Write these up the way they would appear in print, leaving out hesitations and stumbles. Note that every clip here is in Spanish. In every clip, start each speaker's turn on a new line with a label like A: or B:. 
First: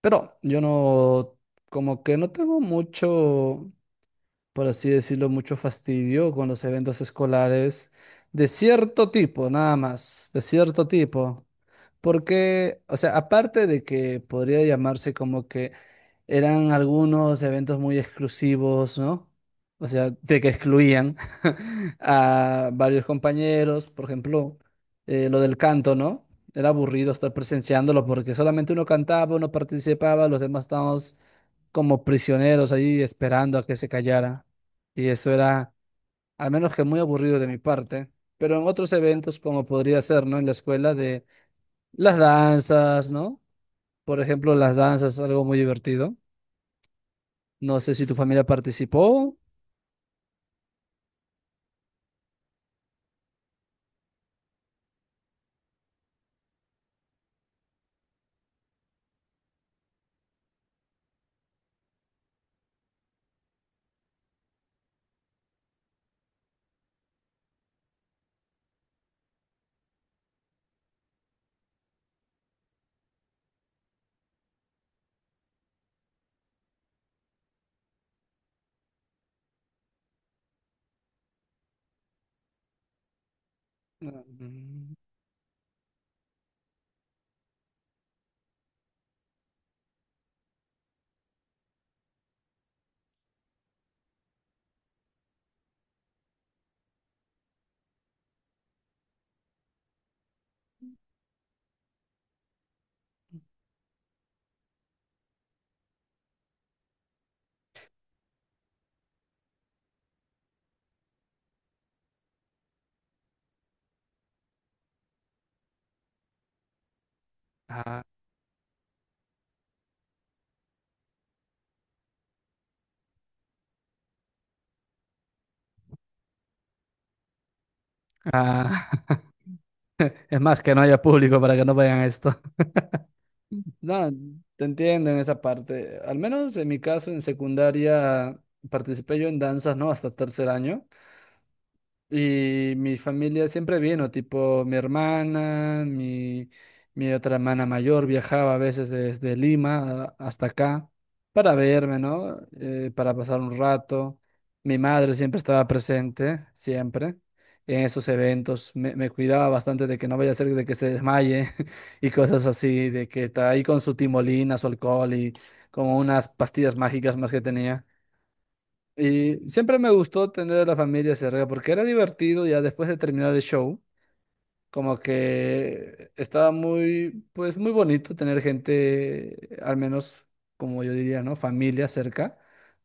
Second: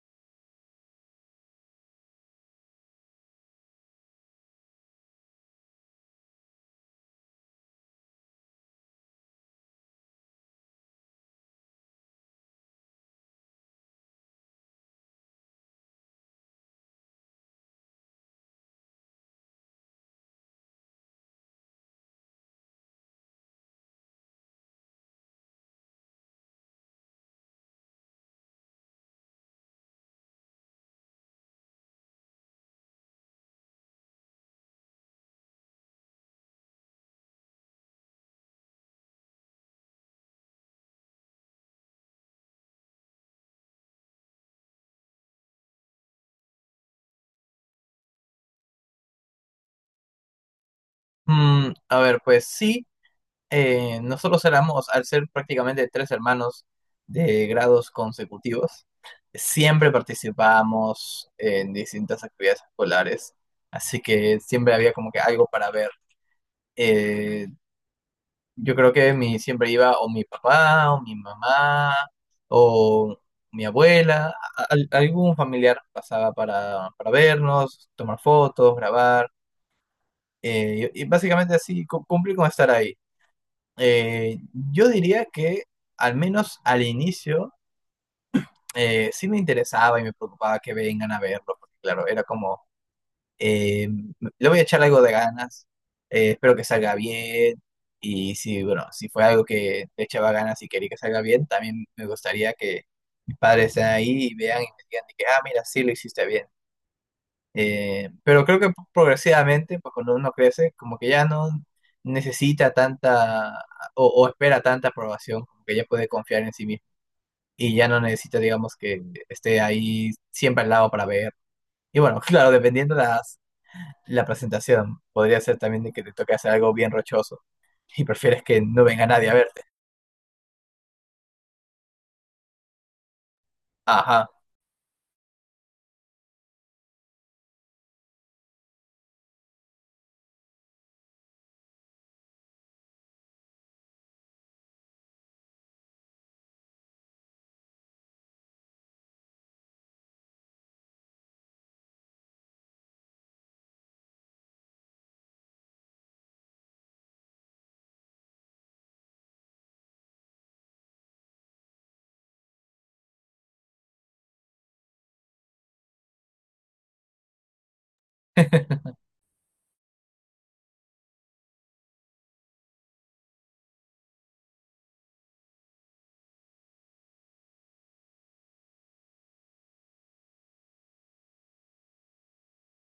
A: Pero yo no, como que no tengo mucho por así decirlo, mucho fastidio con los eventos escolares de cierto tipo, nada más, de cierto tipo. Porque, o sea, aparte de que podría llamarse como que eran algunos eventos muy exclusivos, ¿no? O sea, de que excluían a varios compañeros, por ejemplo, lo del canto, ¿no? Era aburrido estar presenciándolo porque solamente uno cantaba, uno participaba, los demás estábamos como prisioneros ahí esperando a que se callara. Y eso era, al menos que muy aburrido de mi parte, pero en otros eventos, como podría ser, ¿no? En la escuela de las danzas, ¿no? Por ejemplo, las danzas es algo muy divertido. No sé si tu familia participó.
B: A ver, pues sí, nosotros éramos, al ser prácticamente tres hermanos de grados consecutivos, siempre participábamos en distintas actividades escolares, así que siempre había como que algo para ver. Eh, yo creo que siempre iba o mi papá, o mi mamá, o mi abuela, algún familiar pasaba para vernos, tomar fotos, grabar, y básicamente así, cumplir con estar ahí. Eh, yo
A: Mm.
B: diría que al menos al inicio sí me interesaba y me preocupaba que vengan a verlo, porque claro, era como, eh, le voy a echar algo de ganas, espero que salga bien, y si, bueno, si fue algo que le echaba ganas y quería que salga bien, también me gustaría que mis padres estén ahí y vean y me digan de que, ah, mira, sí lo hiciste bien. Pero creo que progresivamente, pues cuando uno crece, como que ya no necesita tanta o espera tanta aprobación, como que ya puede confiar en sí mismo y ya no
A: Ah,
B: necesita, digamos, que esté ahí siempre al lado para ver. Y bueno, claro, dependiendo la presentación, podría ser también de que te toque hacer algo bien rochoso y prefieres que no
A: ah.
B: venga nadie a verte.
A: Es más, que no haya público para que no vayan a esto. No,
B: Ajá.
A: te entiendo en esa parte. Al menos en mi caso, en secundaria, participé yo en danzas, ¿no? Hasta tercer año. Y mi familia siempre vino, tipo mi hermana, mi otra hermana mayor viajaba a veces desde Lima hasta acá para verme, ¿no? Para pasar un rato. Mi madre siempre estaba presente, siempre, en esos eventos. Me cuidaba bastante de que no vaya a ser de que se desmaye y cosas así, de que está ahí con su timolina, su alcohol y como unas pastillas mágicas más que tenía. Y siempre me gustó tener a la familia cerca porque era divertido ya después de terminar el show. Como que estaba muy, pues muy bonito tener gente, al menos como yo diría, ¿no? Familia cerca,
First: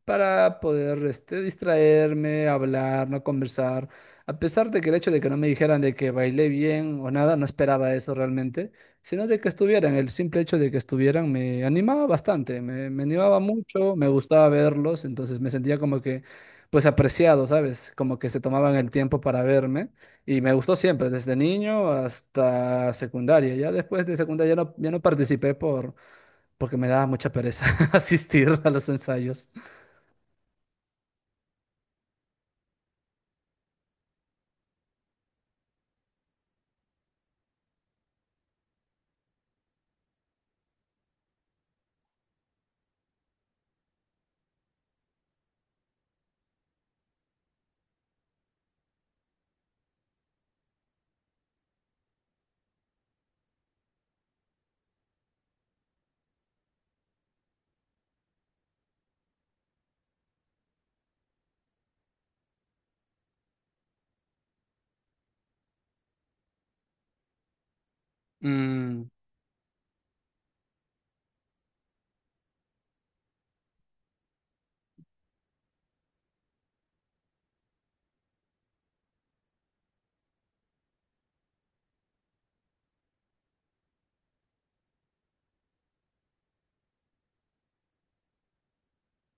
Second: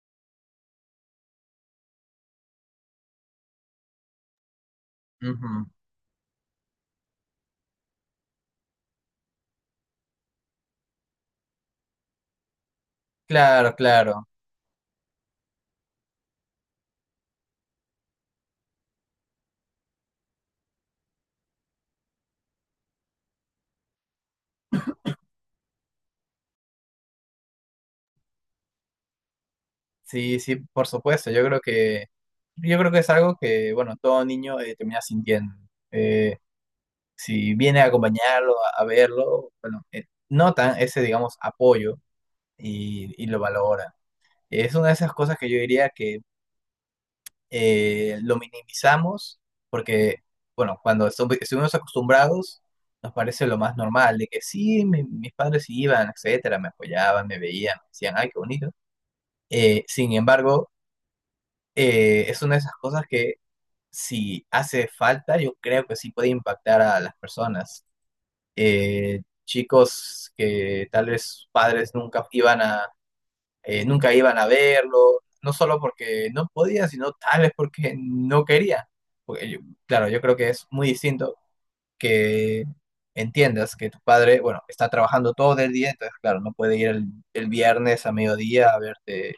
A: para poder este, distraerme, hablar, no conversar. A pesar de que el hecho de que no me
B: Ujú.
A: dijeran de que bailé bien o nada, no esperaba eso realmente, sino de que estuvieran, el simple hecho de que estuvieran me animaba bastante, me animaba
B: Claro,
A: mucho, me
B: claro.
A: gustaba verlos, entonces me sentía como que, pues apreciado, ¿sabes? Como que se tomaban el tiempo para verme. Y me gustó siempre, desde niño hasta secundaria. Ya después de secundaria ya no, ya no participé porque me daba mucha pereza asistir a los ensayos.
B: Sí, sí, por supuesto. Yo creo que es algo que, bueno, todo niño termina sintiendo. Eh, si viene a acompañarlo, a verlo, bueno, notan ese, digamos, apoyo y lo valoran. Es una de esas cosas que yo diría que lo minimizamos porque, bueno, cuando estuvimos acostumbrados, nos parece lo más normal, de que sí, mis padres iban, etcétera, me apoyaban, me veían, me decían, ay, qué bonito. Sin embargo, es una de esas cosas que si hace falta, yo creo que sí puede impactar a las personas.
A: Mm.
B: Chicos que tal vez sus padres nunca iban nunca iban a verlo, no solo porque no podía, sino tal vez porque no quería. Porque yo- claro, yo creo que es muy distinto que entiendas que tu padre, bueno, está trabajando todo el día, entonces claro, no puede ir el viernes a mediodía a verte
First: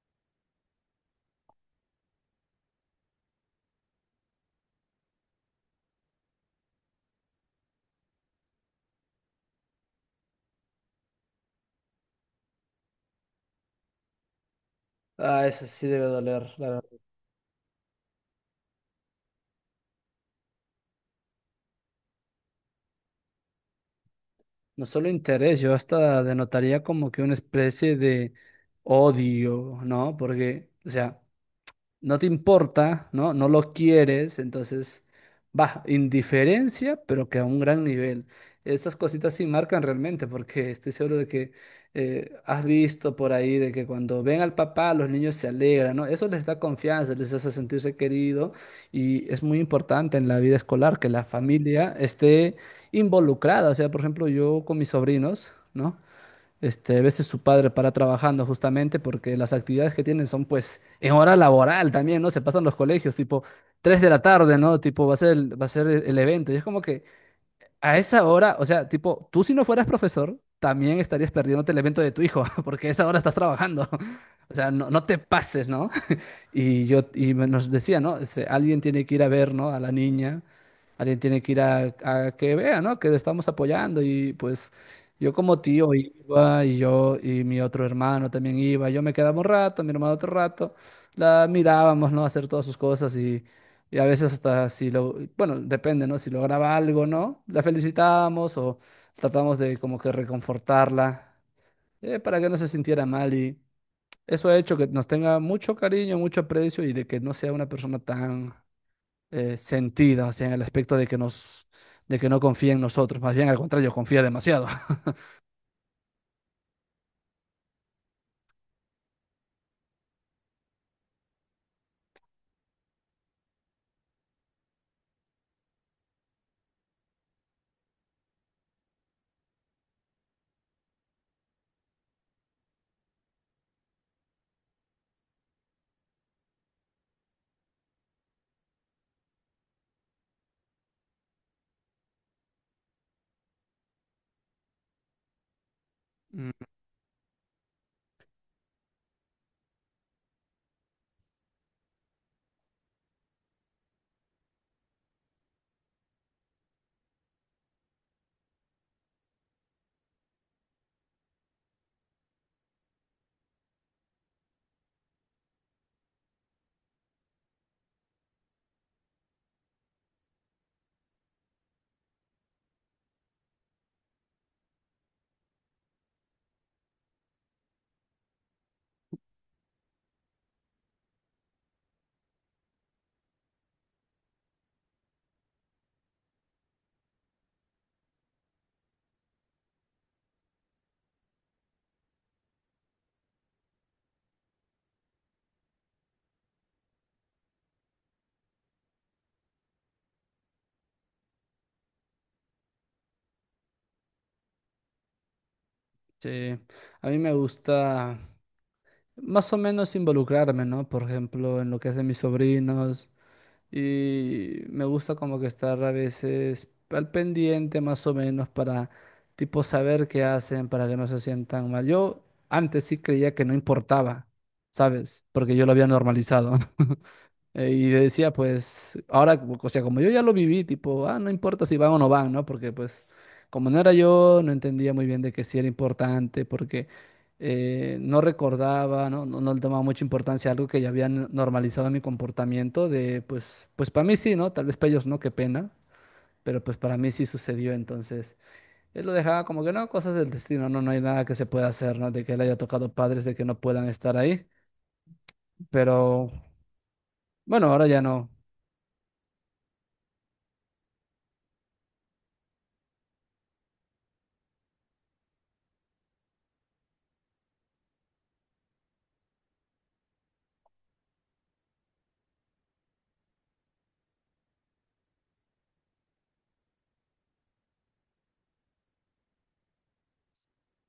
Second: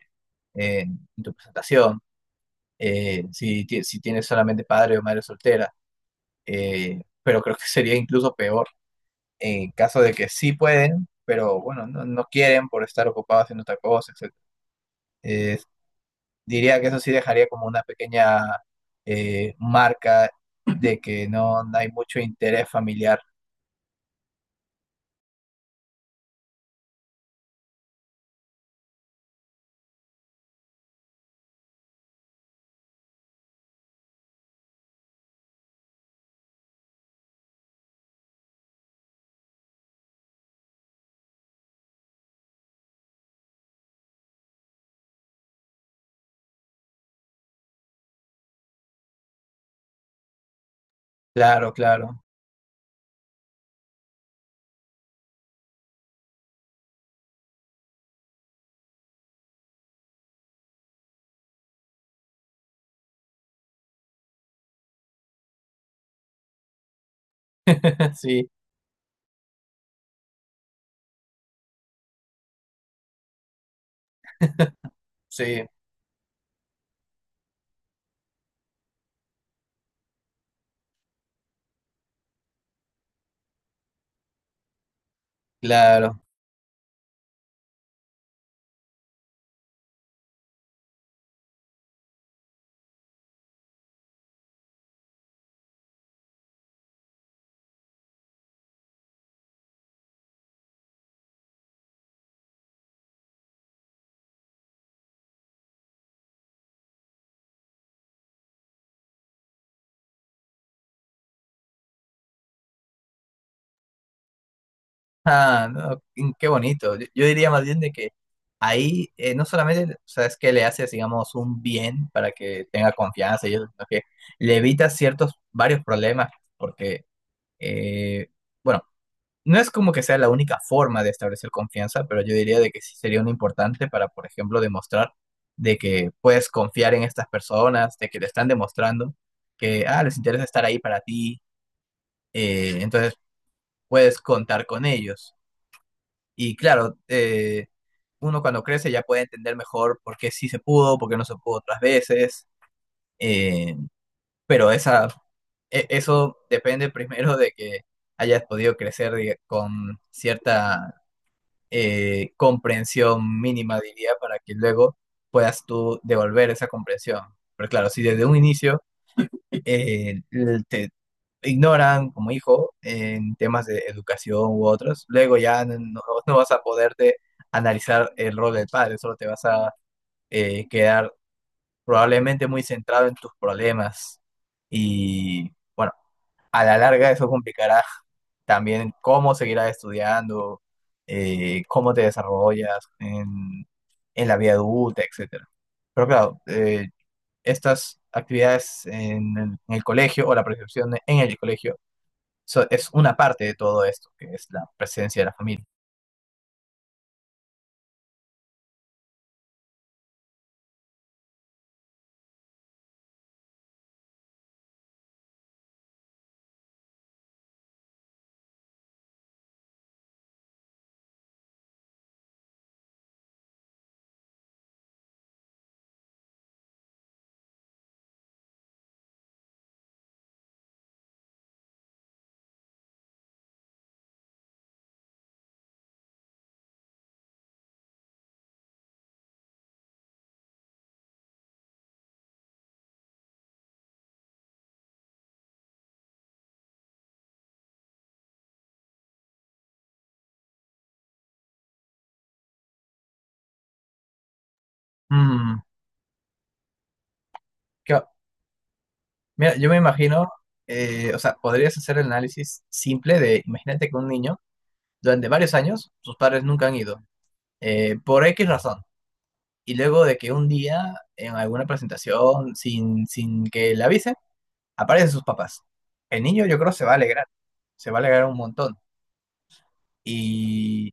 B: en tu presentación. Si tienes solamente padre o madre soltera pero creo que sería incluso peor en caso de que sí pueden, pero bueno, no quieren por estar ocupados haciendo otra cosa, etc.
A: Ah,
B: Eh,
A: eso sí debe doler, la
B: Diría que eso
A: verdad.
B: sí dejaría como una pequeña marca de que no hay mucho interés familiar.
A: No solo interés, yo hasta denotaría como que una especie de odio, ¿no? Porque, o sea, no te importa, ¿no? No lo quieres, entonces, va, indiferencia, pero que a un gran nivel. Esas cositas sí marcan realmente, porque estoy seguro de que has visto por ahí de que cuando ven al papá, los niños se alegran, ¿no? Eso les da confianza, les hace sentirse querido y es muy importante en la vida escolar que la
B: Claro,
A: familia
B: claro.
A: esté involucrada. O sea, por ejemplo, yo con mis sobrinos, ¿no? Este, a veces su padre para trabajando justamente porque las actividades que tienen son pues en hora laboral también, ¿no? Se pasan los colegios, tipo 3 de la tarde, ¿no? Tipo va a ser el, va a ser el evento. Y es como que a esa
B: Sí,
A: hora, o sea, tipo, tú si no fueras profesor, también estarías perdiéndote el evento de tu hijo, porque a esa hora estás trabajando. O sea, no, no te
B: sí,
A: pases, ¿no? Y yo y nos decía, ¿no? Dice, alguien tiene que ir a ver, ¿no? A la niña, alguien tiene que ir a que vea, ¿no? Que le estamos apoyando y pues yo como tío
B: claro.
A: iba y yo y mi otro hermano también iba, yo me quedaba un rato, mi hermano otro rato, la mirábamos, ¿no? Hacer todas sus cosas y, a veces hasta si lo, bueno, depende, ¿no? Si lograba algo, ¿no? La felicitábamos o tratamos de como que reconfortarla, para que no se sintiera mal y eso ha hecho que nos tenga mucho cariño, mucho aprecio y de que no sea una persona tan sentida, o sea, en el aspecto de que no confía en nosotros. Más bien, al contrario, confía demasiado.
B: Ah, no, qué bonito. Yo diría más bien de que ahí no solamente, o sea, es que le haces, digamos, un bien para que tenga confianza y eso, sino que le evitas varios problemas, porque, eh, bueno, no es como que sea la única forma de establecer confianza, pero yo diría de que sí sería un importante para, por ejemplo, demostrar de que puedes confiar en estas personas, de que te están demostrando que, ah, les interesa estar ahí para ti, entonces puedes contar con ellos. Y
A: Mm.
B: claro, uno cuando crece ya puede entender mejor por qué sí se pudo, por qué no se pudo otras veces, eh, pero eso depende primero de que hayas podido crecer con cierta comprensión mínima, diría, para que luego puedas tú devolver esa comprensión. Pero claro, si desde un inicio te ignoran como hijo en temas de educación u otros, luego ya no vas a poderte analizar el rol del padre, solo te vas a quedar probablemente muy centrado en tus problemas y bueno, a la larga eso complicará también cómo seguirás estudiando, cómo te desarrollas en la vida adulta, etcétera. Pero claro, estas actividades en el colegio o la percepción en el colegio es una parte de todo esto, que es la presencia de la familia.
A: Sí, a mí me gusta más o menos involucrarme, ¿no? Por ejemplo, en lo que hacen mis sobrinos, y me gusta como que estar a veces al pendiente más o menos para tipo saber qué hacen para que no se sientan mal. Yo antes sí creía que no importaba, ¿sabes? Porque yo lo había normalizado. Y yo decía, pues, ahora, o sea, como yo ya lo viví, tipo, ah, no importa si van o no van, ¿no? Porque, pues, como no era yo, no entendía muy bien de que sí era importante, porque no recordaba, ¿no? No, no le tomaba mucha importancia a algo que ya habían normalizado en mi comportamiento, de, pues para mí sí, ¿no? Tal vez para ellos no, qué pena, pero pues para mí sí sucedió, entonces, él lo dejaba como que, no, cosas del destino, no, no hay nada que se pueda hacer, ¿no? De que él haya tocado padres, de que no puedan estar ahí,
B: Mm,
A: pero, bueno, ahora
B: que-
A: ya no.
B: mira, yo me imagino, o sea, podrías hacer el análisis simple de, imagínate que un niño, durante varios años, sus padres nunca han ido, por X razón, y luego de que un día, en alguna presentación, sin que le avisen, aparecen sus papás. El niño yo creo se va a alegrar, se va a alegrar un montón. Y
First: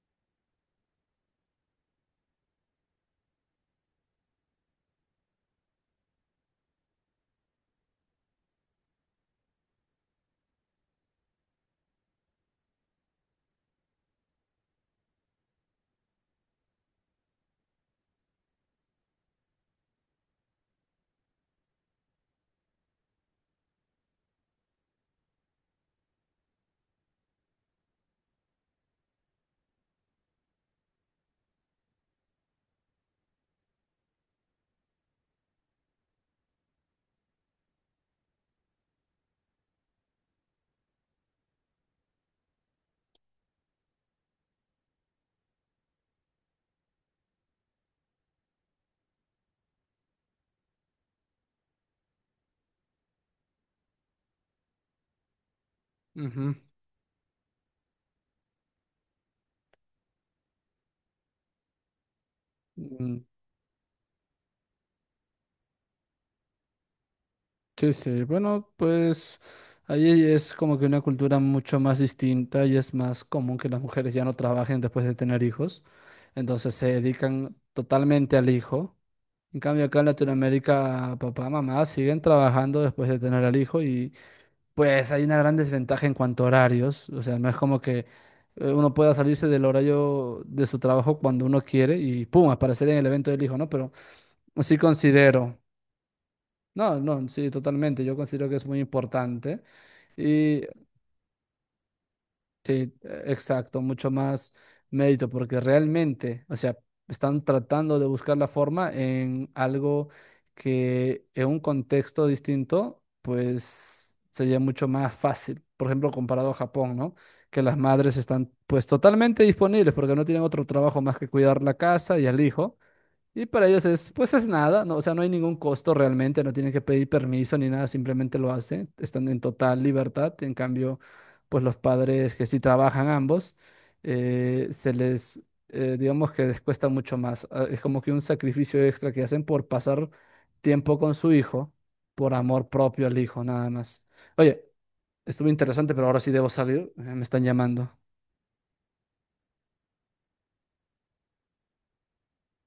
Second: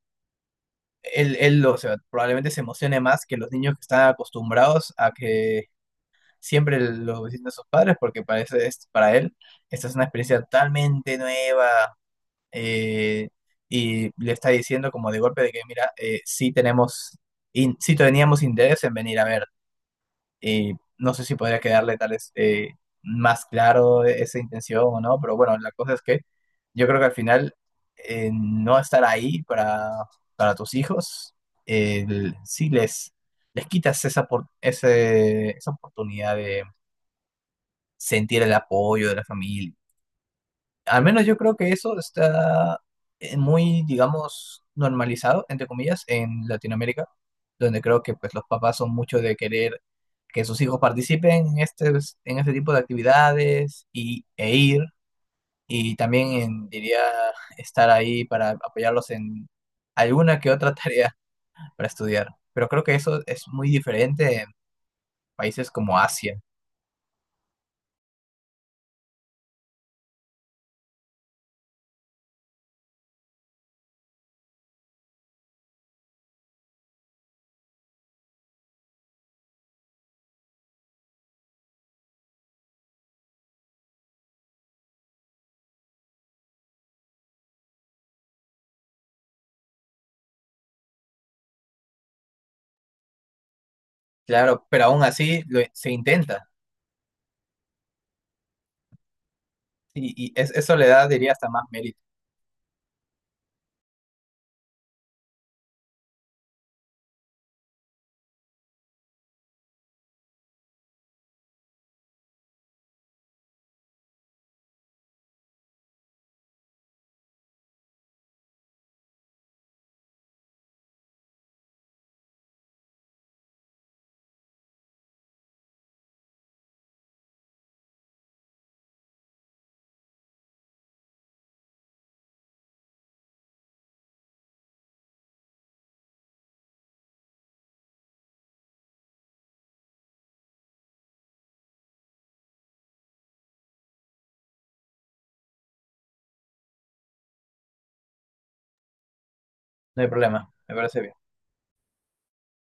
B: él o sea, probablemente se emocione más que los niños que están acostumbrados a que siempre lo visiten sus padres, porque parece, es, para él esta es una experiencia totalmente nueva eh, y le está diciendo como de golpe de que, mira, sí teníamos interés en venir a ver. Y no sé si podría quedarle tal vez más claro esa intención o no, pero bueno, la cosa es que yo creo que al final no estar ahí para tus hijos, eh, sí les, les quitas esa oportunidad de sentir el apoyo de la familia. Al menos yo creo que eso está muy, digamos, normalizado, entre comillas, en Latinoamérica, donde creo que pues los papás son mucho de querer que sus hijos participen en en este tipo de actividades e ir, y también diría estar ahí para apoyarlos en alguna que otra tarea para estudiar. Pero creo que eso
A: Ujú.
B: es muy diferente en países como Asia.
A: Sí, sí, bueno, pues ahí es como que una cultura mucho más distinta y es más común que las mujeres ya no trabajen después de tener hijos, entonces se dedican totalmente al hijo. En cambio acá en Latinoamérica, papá, mamá siguen trabajando después de tener al hijo y pues hay una gran desventaja en cuanto a horarios, o sea, no es como que uno pueda salirse del horario de su trabajo cuando uno quiere y pum, aparecer en el evento del hijo, ¿no? Pero
B: Claro,
A: sí
B: pero aún así
A: considero.
B: se intenta.
A: No, no, sí, totalmente. Yo considero que es muy importante.
B: Y,
A: Y
B: eso le da, diría, hasta más mérito.
A: sí, exacto, mucho más mérito, porque realmente, o sea, están tratando de buscar la forma en algo que en un contexto distinto, pues sería mucho más fácil. Por ejemplo, comparado a Japón, ¿no? Que las madres están pues totalmente disponibles porque no tienen otro trabajo más que cuidar la casa y al hijo. Y para ellos es, pues es nada, no, o sea, no hay ningún costo realmente, no tienen que pedir permiso ni nada, simplemente lo hacen, están en total libertad. En cambio, pues los padres que sí trabajan ambos, eh, se les, digamos que les cuesta mucho más. Es como que un sacrificio extra que hacen por pasar tiempo con su hijo, por amor propio al hijo, nada más. Oye, estuvo interesante, pero ahora sí debo salir, me están llamando.
B: No hay problema, me parece bien.